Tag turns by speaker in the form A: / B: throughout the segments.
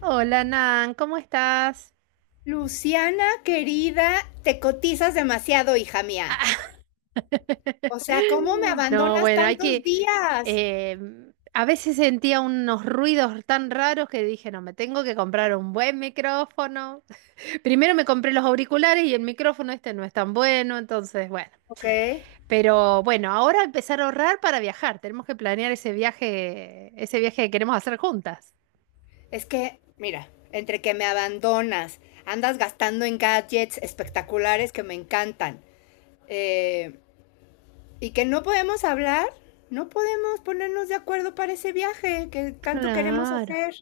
A: Hola Nan, ¿cómo estás?
B: Luciana, querida, te cotizas demasiado, hija mía. O sea, ¿cómo me
A: No,
B: abandonas
A: bueno,
B: tantos días?
A: eh, a veces sentía unos ruidos tan raros que dije, no, me tengo que comprar un buen micrófono. Primero me compré los auriculares y el micrófono este no es tan bueno, entonces, bueno.
B: Ok.
A: Pero bueno, ahora empezar a ahorrar para viajar. Tenemos que planear ese viaje que queremos hacer juntas.
B: Es que, mira, entre que me abandonas, andas gastando en gadgets espectaculares que me encantan. eh, y que no podemos hablar, no podemos ponernos de acuerdo para ese viaje que tanto queremos
A: Claro.
B: hacer.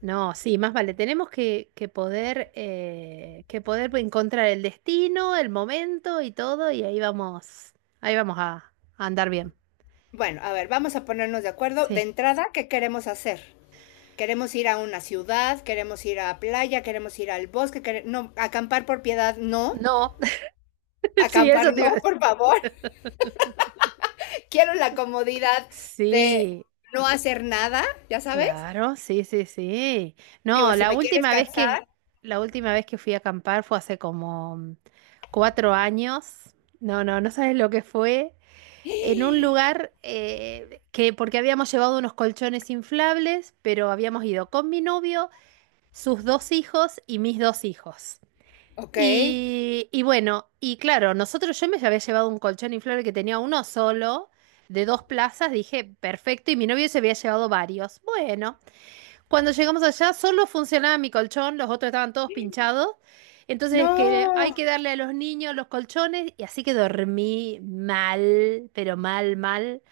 A: No, sí, más vale. Tenemos que poder, que poder encontrar el destino, el momento y todo, y ahí vamos, ahí vamos a, a andar bien.
B: Bueno, a ver, vamos a ponernos de acuerdo de
A: Sí.
B: entrada qué queremos hacer. Queremos ir a una ciudad, queremos ir a playa, queremos ir al bosque, no, acampar por piedad, no.
A: No, sí,
B: Acampar
A: eso te iba a
B: no,
A: decir.
B: por favor. Quiero la comodidad de
A: Sí,
B: no hacer nada, ¿ya sabes?
A: claro, sí, sí, sí.
B: Digo,
A: No,
B: si me quieres cansar,
A: la última vez que fui a acampar fue hace como 4 años. No, no, no sabes lo que fue. En un lugar que, porque habíamos llevado unos colchones inflables, pero habíamos ido con mi novio, sus dos hijos y mis dos hijos.
B: ok.
A: Y bueno, y claro, nosotros yo me había llevado un colchón inflable que tenía uno solo, de dos plazas, dije, perfecto, y mi novio se había llevado varios. Bueno, cuando llegamos allá solo funcionaba mi colchón, los otros estaban todos pinchados. Entonces, que hay
B: No.
A: que darle a los niños los colchones y así que dormí mal, pero mal, mal.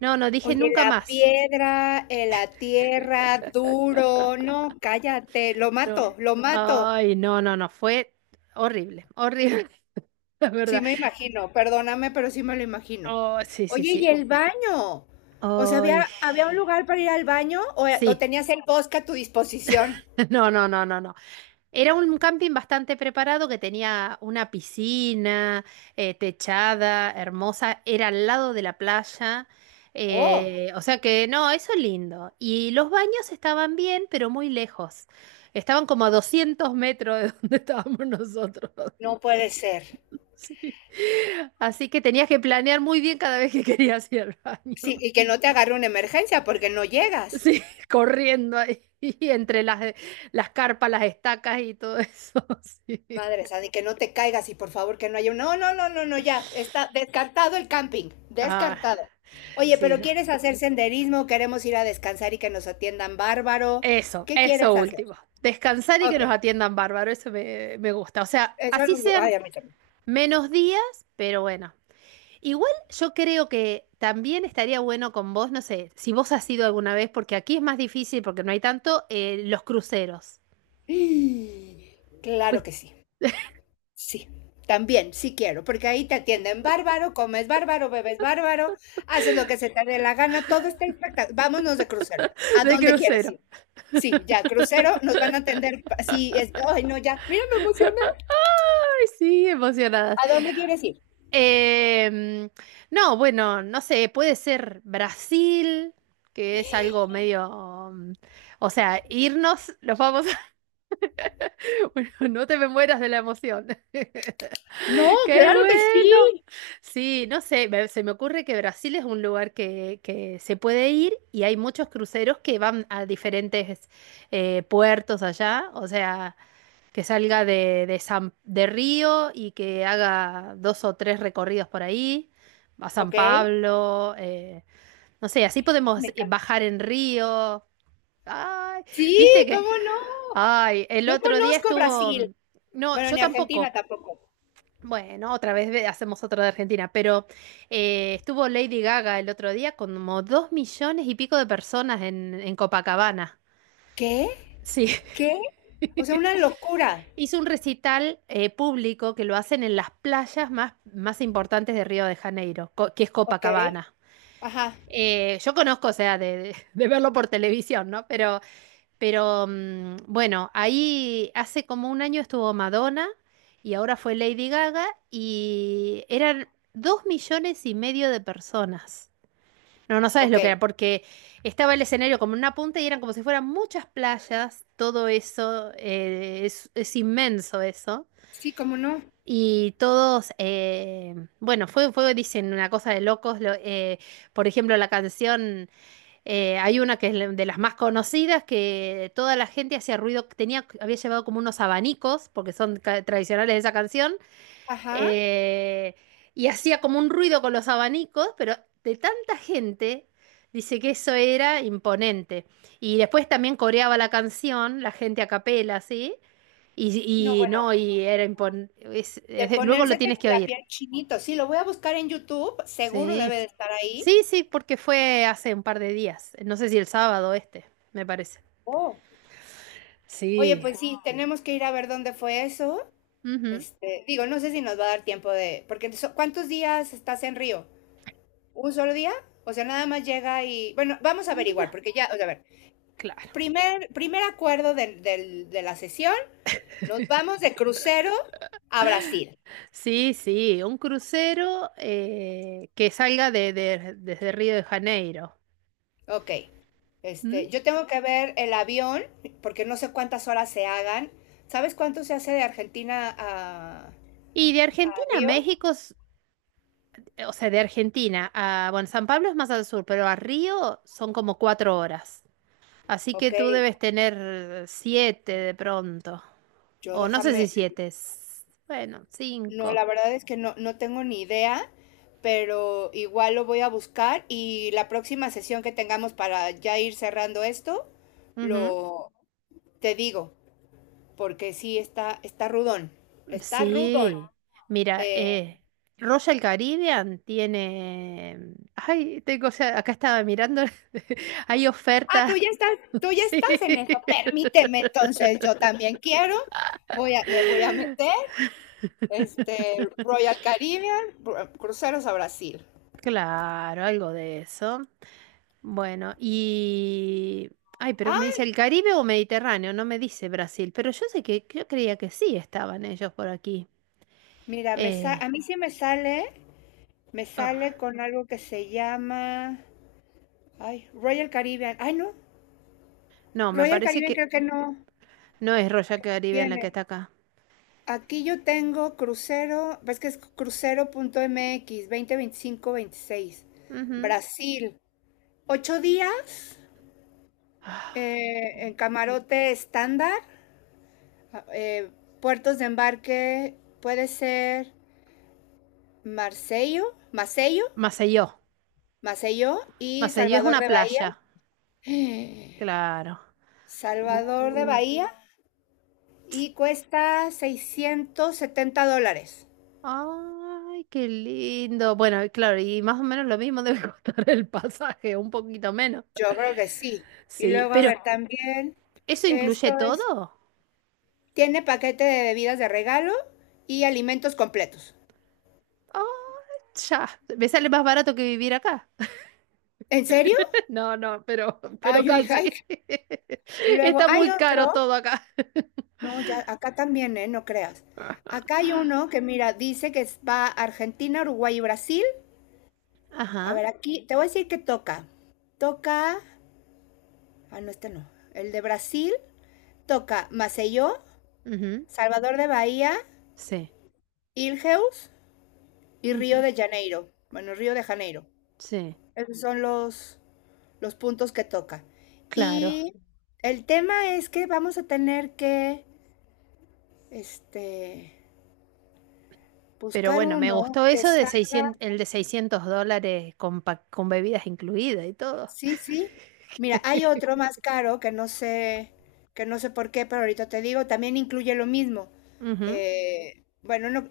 A: No, no dije
B: Oye,
A: nunca
B: la
A: más.
B: piedra, la tierra, duro, no, cállate, lo mato,
A: No.
B: lo mato.
A: Ay, no, no, no, fue horrible, horrible, la
B: Sí
A: verdad.
B: me imagino, perdóname, pero sí me lo imagino.
A: Oh, sí, sí,
B: Oye, ¿y
A: sí.
B: el baño? O sea,
A: Ay,
B: ¿había un lugar para ir al baño o
A: sí.
B: tenías el bosque a tu disposición?
A: No, no, no, no, no. Era un camping bastante preparado que tenía una piscina, techada, hermosa, era al lado de la playa.
B: Oh,
A: O sea que no, eso es lindo. Y los baños estaban bien, pero muy lejos. Estaban como a 200 metros de donde estábamos nosotros.
B: no puede ser.
A: Así que tenías que planear muy bien cada vez que querías ir al baño.
B: Sí, y que no te agarre una emergencia porque no llegas.
A: Sí, corriendo ahí entre las carpas, las estacas y todo eso. Sí.
B: Madre santa, y que no te caigas y por favor que no haya un... No, no, no, no, no, ya. Está descartado el camping.
A: Ah,
B: Descartado. Oye,
A: sí,
B: pero
A: no.
B: ¿quieres hacer senderismo? ¿Queremos ir a descansar y que nos atiendan bárbaro?
A: Eso,
B: ¿Qué
A: eso
B: quieres hacer?
A: último. Descansar y que
B: Ok.
A: nos atiendan bárbaro, eso me gusta. O sea,
B: Eso,
A: así sean
B: ay, a mí también.
A: menos días, pero bueno. Igual yo creo que también estaría bueno con vos, no sé, si vos has ido alguna vez, porque aquí es más difícil porque no hay tanto, los cruceros.
B: Mm, claro que sí, sí, también, sí quiero, porque ahí te atienden bárbaro, comes bárbaro, bebes bárbaro, haces lo que se te dé la gana, todo está espectacular. Vámonos de crucero, ¿a
A: De
B: dónde quieres
A: crucero.
B: ir? Sí, ya, crucero, nos van a atender, sí, es, ay, no, ya, mira, me emocioné.
A: Ay, sí, emocionadas.
B: ¿A dónde quieres ir?
A: Em, no, bueno, no sé, puede ser Brasil, que es algo medio, o sea, irnos, los vamos a... Bueno, no te me mueras de la emoción.
B: No,
A: ¡Qué
B: claro que sí.
A: bueno! Sí, no sé, se me ocurre que Brasil es un lugar que se puede ir y hay muchos cruceros que van a diferentes puertos allá, o sea... que salga de San, de Río y que haga dos o tres recorridos por ahí, a San
B: ¿Ok? Ay,
A: Pablo, no sé, así podemos
B: me encanta.
A: bajar en Río. Ay,
B: Sí,
A: viste que,
B: ¿cómo no?
A: ay, el
B: No
A: otro día
B: conozco
A: estuvo,
B: Brasil,
A: no,
B: bueno,
A: yo
B: ni Argentina
A: tampoco.
B: tampoco.
A: Bueno, otra vez hacemos otro de Argentina, pero estuvo Lady Gaga el otro día con como 2 millones y pico de personas en Copacabana.
B: ¿Qué?
A: Sí.
B: ¿Qué? O sea, una locura,
A: Hizo un recital público que lo hacen en las playas más, más importantes de Río de Janeiro, que es
B: ¿ok?
A: Copacabana.
B: Ajá,
A: Yo conozco, o sea, de verlo por televisión, ¿no? Pero bueno, ahí hace como un año estuvo Madonna y ahora fue Lady Gaga y eran 2,5 millones de personas. No, no sabes
B: ok.
A: lo que era, porque estaba el escenario como en una punta y eran como si fueran muchas playas, todo eso, es inmenso eso.
B: Sí, cómo no.
A: Y todos, bueno, fue, dicen, una cosa de locos. Por ejemplo, la canción, hay una que es de las más conocidas, que toda la gente hacía ruido, tenía, había llevado como unos abanicos, porque son tradicionales de esa canción,
B: Ajá.
A: eh, y hacía como un ruido con los abanicos, pero de tanta gente, dice que eso era imponente. Y después también coreaba la canción, la gente a capela, ¿sí?
B: No,
A: Y no,
B: bueno,
A: y era impon-
B: de
A: es- luego lo
B: ponérsete
A: tienes que
B: la
A: oír.
B: piel chinito. Sí, lo voy a buscar en YouTube, seguro debe
A: Sí.
B: de estar ahí.
A: Sí, sí, porque fue hace un par de días. No sé si el sábado este, me parece.
B: Oh. Oye,
A: Sí.
B: pues sí, tenemos que ir a ver dónde fue eso.
A: Ujú.
B: Este, digo, no sé si nos va a dar tiempo de, porque ¿cuántos días estás en Río? ¿Un solo día? O sea, nada más llega y, bueno, vamos a averiguar,
A: Ndra-
B: porque ya, o sea, a ver,
A: Claro.
B: primer acuerdo de la sesión, nos vamos de crucero a Brasil.
A: Sí, sí, un crucero que salga desde Río de Janeiro.
B: Ok.
A: ¿M?
B: Este, yo tengo que ver el avión, porque no sé cuántas horas se hagan. ¿Sabes cuánto se hace de
A: Y de
B: a
A: Argentina a
B: Río?
A: México, o sea, de Argentina a, bueno, San Pablo es más al sur, pero a Río son como 4 horas. Así que
B: Ok,
A: tú debes tener siete de pronto.
B: yo
A: O no sé si
B: déjame.
A: siete. Bueno,
B: No,
A: cinco.
B: la verdad es que no, no tengo ni idea, pero igual lo voy a buscar y la próxima sesión que tengamos para ya ir cerrando esto,
A: Ujú.
B: lo te digo, porque sí está rudón. Está rudón.
A: Sí. Mira,
B: Eh,
A: Royal Caribbean tiene. Ay, tengo, o sea, acá estaba mirando. Hay
B: Ah,
A: oferta.
B: tú ya
A: Sí.
B: estás en eso. Permíteme, entonces yo también quiero. Me voy a meter, este, Royal Caribbean, cruceros a Brasil.
A: Claro, algo de eso. Bueno, y... Ay, pero me
B: Ah,
A: dice el Caribe o Mediterráneo, no me dice Brasil, pero yo sé que yo creía que sí estaban ellos por aquí.
B: mira,
A: Eh,
B: a mí sí me
A: ah,
B: sale con algo que se llama, ay, Royal Caribbean. Ay, no,
A: no, me
B: Royal
A: parece
B: Caribbean
A: que...
B: creo que no
A: no es Royal Caribbean la que
B: tiene.
A: está acá.
B: Aquí yo tengo crucero, ves que es crucero.mx, 20 25 26
A: Ujú.
B: Brasil, 8 días.
A: Ah, qué
B: En
A: lindo.
B: camarote estándar, eh, puertos de embarque puede ser Macello,
A: Maceió.
B: Macello y
A: Maceió es
B: Salvador
A: una
B: de Bahía.
A: playa. Claro.
B: Salvador de
A: Uh.
B: Bahía y cuesta $670.
A: Ay, qué lindo. Bueno, y claro, y más o menos lo mismo debe costar el pasaje, un poquito menos.
B: Yo creo que sí. Y
A: Sí,
B: luego, a ver,
A: pero
B: también
A: ¿eso incluye
B: esto es,
A: todo?
B: tiene paquete de bebidas de regalo y alimentos completos.
A: Ay, ya. Me sale más barato que vivir acá.
B: ¿En serio?
A: No, no, pero
B: Ay, yo dije,
A: casi.
B: ay. Y luego
A: Está
B: hay
A: muy caro
B: otro.
A: todo acá.
B: No, ya, acá también, ¿eh? No creas. Acá hay uno que, mira, dice que va a Argentina, Uruguay y Brasil. A
A: Ajá.
B: ver, aquí te voy a decir que toca. Toca. Ah, no, este no. El de Brasil toca Maceió,
A: Ujú,
B: Salvador de Bahía,
A: sí.
B: Ilheus y Río
A: Ujú,
B: de Janeiro. Bueno, Río de Janeiro.
A: sí.
B: Esos son los puntos que toca.
A: Claro,
B: Y el tema es que vamos a tener este,
A: pero
B: buscar
A: bueno, me
B: uno
A: gustó
B: que
A: eso de 600,
B: salga.
A: el de $600 con, con bebidas incluidas y todo.
B: Sí, sí. Mira, hay otro más caro que no sé por qué, pero ahorita te digo, también incluye lo mismo.
A: Ujú,
B: Bueno, no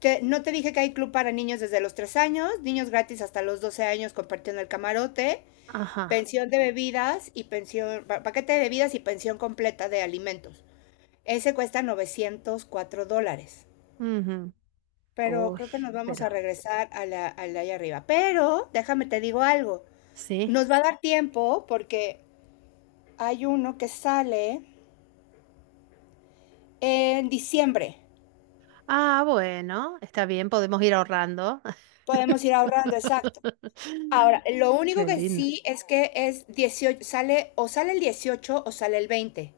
B: te, no te dije que hay club para niños desde los 3 años, niños gratis hasta los 12 años compartiendo el camarote,
A: ajá.
B: pensión de bebidas y pensión, pa- paquete de bebidas y pensión completa de alimentos. Ese cuesta $904.
A: Ujú.
B: Pero
A: Uy,
B: creo que nos vamos
A: pero
B: a regresar a al de allá arriba. Pero déjame te digo algo.
A: sí.
B: Nos va a dar tiempo porque hay uno que sale en diciembre.
A: Ah, bueno, está bien, podemos ir ahorrando.
B: Podemos ir ahorrando, exacto. Ahora, lo único
A: Qué
B: que
A: lindo.
B: sí es que es 18, sale o sale el 18 o sale el 20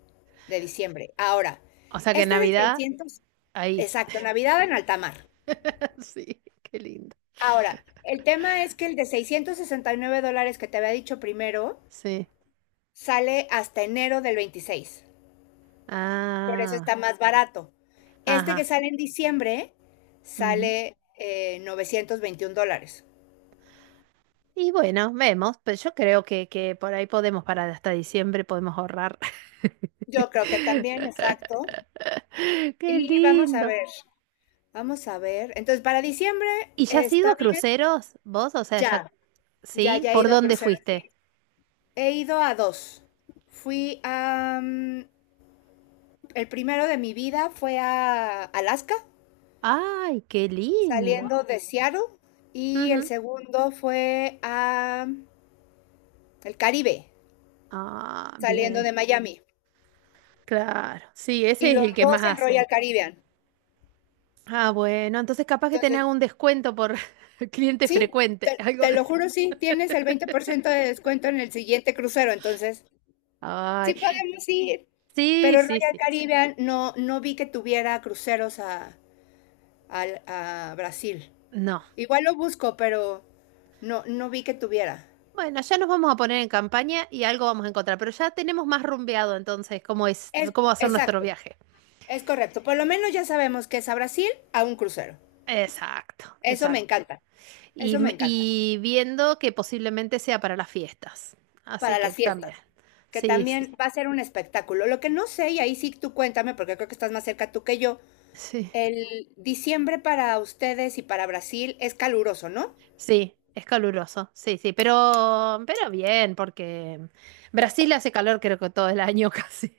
B: de diciembre. Ahora,
A: O sea que
B: este de
A: Navidad,
B: 600,
A: ahí.
B: exacto, Navidad en alta mar.
A: Sí, qué lindo.
B: Ahora, el tema es que el de $669 que te había dicho primero
A: Sí.
B: sale hasta enero del 26. Por eso está
A: Ah,
B: más barato. Este que
A: ajá.
B: sale en diciembre sale $921.
A: Y bueno, vemos, pero yo creo que por ahí podemos parar hasta diciembre, podemos ahorrar.
B: Yo creo que también, exacto.
A: Qué
B: Y vamos a
A: lindo.
B: ver, vamos a ver. Entonces, para diciembre
A: ¿Y ya has ido
B: está
A: a
B: bien,
A: cruceros vos? O sea,
B: ya,
A: ya, ¿sí?
B: ya he
A: ¿Por
B: ido a
A: dónde
B: cruceros. Sí.
A: fuiste?
B: He ido a dos. Fui a... mm, el primero de mi vida fue a Alaska,
A: Ay, qué lindo.
B: saliendo de Seattle, y el
A: Ujú.
B: segundo fue a el Caribe,
A: Ah,
B: saliendo
A: bien.
B: de Miami.
A: Claro. Sí, ese
B: Y
A: es
B: los
A: el que más
B: dos en Royal
A: hacen.
B: Caribbean.
A: Ah, bueno, entonces capaz que tenés
B: Entonces,
A: algún descuento por cliente
B: sí,
A: frecuente, algo
B: te
A: de
B: lo
A: eso.
B: juro, sí, tienes el 20% de descuento en el siguiente crucero, entonces
A: Ay,
B: sí podemos ir,
A: sí,
B: pero
A: sí,
B: Royal
A: sí.
B: Caribbean no, no vi que tuviera cruceros a Brasil.
A: No.
B: Igual lo busco, pero no, no vi que tuviera.
A: Bueno, ya nos vamos a poner en campaña y algo vamos a encontrar, pero ya tenemos más rumbeado entonces cómo es,
B: Es,
A: cómo va a ser nuestro
B: exacto,
A: viaje.
B: es correcto. Por lo menos ya sabemos que es a Brasil a un crucero.
A: Exacto,
B: Eso me
A: exacto.
B: encanta,
A: Y,
B: eso me encanta.
A: y viendo que posiblemente sea para las fiestas. Así
B: Para
A: que
B: las
A: también.
B: fiestas, que
A: Sí, sí,
B: también va a ser un espectáculo. Lo que no sé, y ahí sí tú cuéntame, porque creo que estás más cerca tú que yo,
A: sí.
B: el diciembre para ustedes y para Brasil es caluroso, ¿no?
A: Sí, es caluroso, sí, sí, pero bien, porque Brasil hace calor creo que todo el año casi,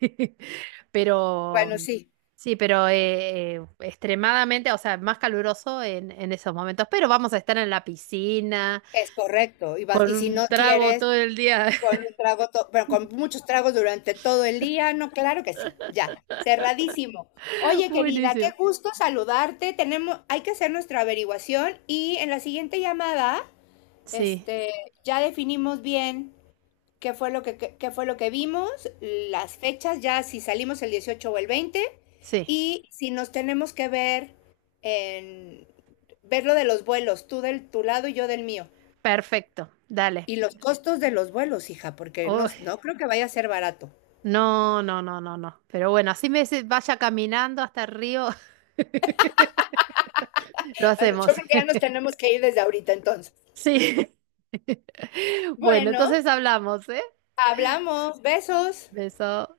A: pero
B: Bueno, sí.
A: sí, pero extremadamente, o sea, más caluroso en esos momentos, pero vamos a estar en la piscina
B: Es correcto, y vas,
A: con
B: y si no
A: un trago
B: quieres,
A: todo el día.
B: con un trago, bueno, con muchos tragos durante todo el día, no, claro que sí, ya, cerradísimo. Oye, querida, qué
A: Buenísimo.
B: gusto saludarte. Tenemos, hay que hacer nuestra averiguación y en la siguiente llamada,
A: Sí,
B: este, ya definimos bien qué fue lo qué fue lo que vimos, las fechas, ya si salimos el 18 o el 20,
A: sí,
B: y si nos tenemos que ver en ver lo de los vuelos, tú del tu lado y yo del mío.
A: perfecto, dale.
B: Y los costos de los vuelos, hija, porque no,
A: Oh,
B: no creo que vaya a ser barato.
A: no, no, no, no, no. Pero bueno, así me vaya caminando hasta el río. Lo
B: Yo
A: hacemos.
B: creo que ya nos tenemos que ir desde ahorita entonces.
A: Sí. Bueno,
B: Bueno,
A: entonces hablamos, ¿eh?
B: hablamos. Besos.
A: Beso.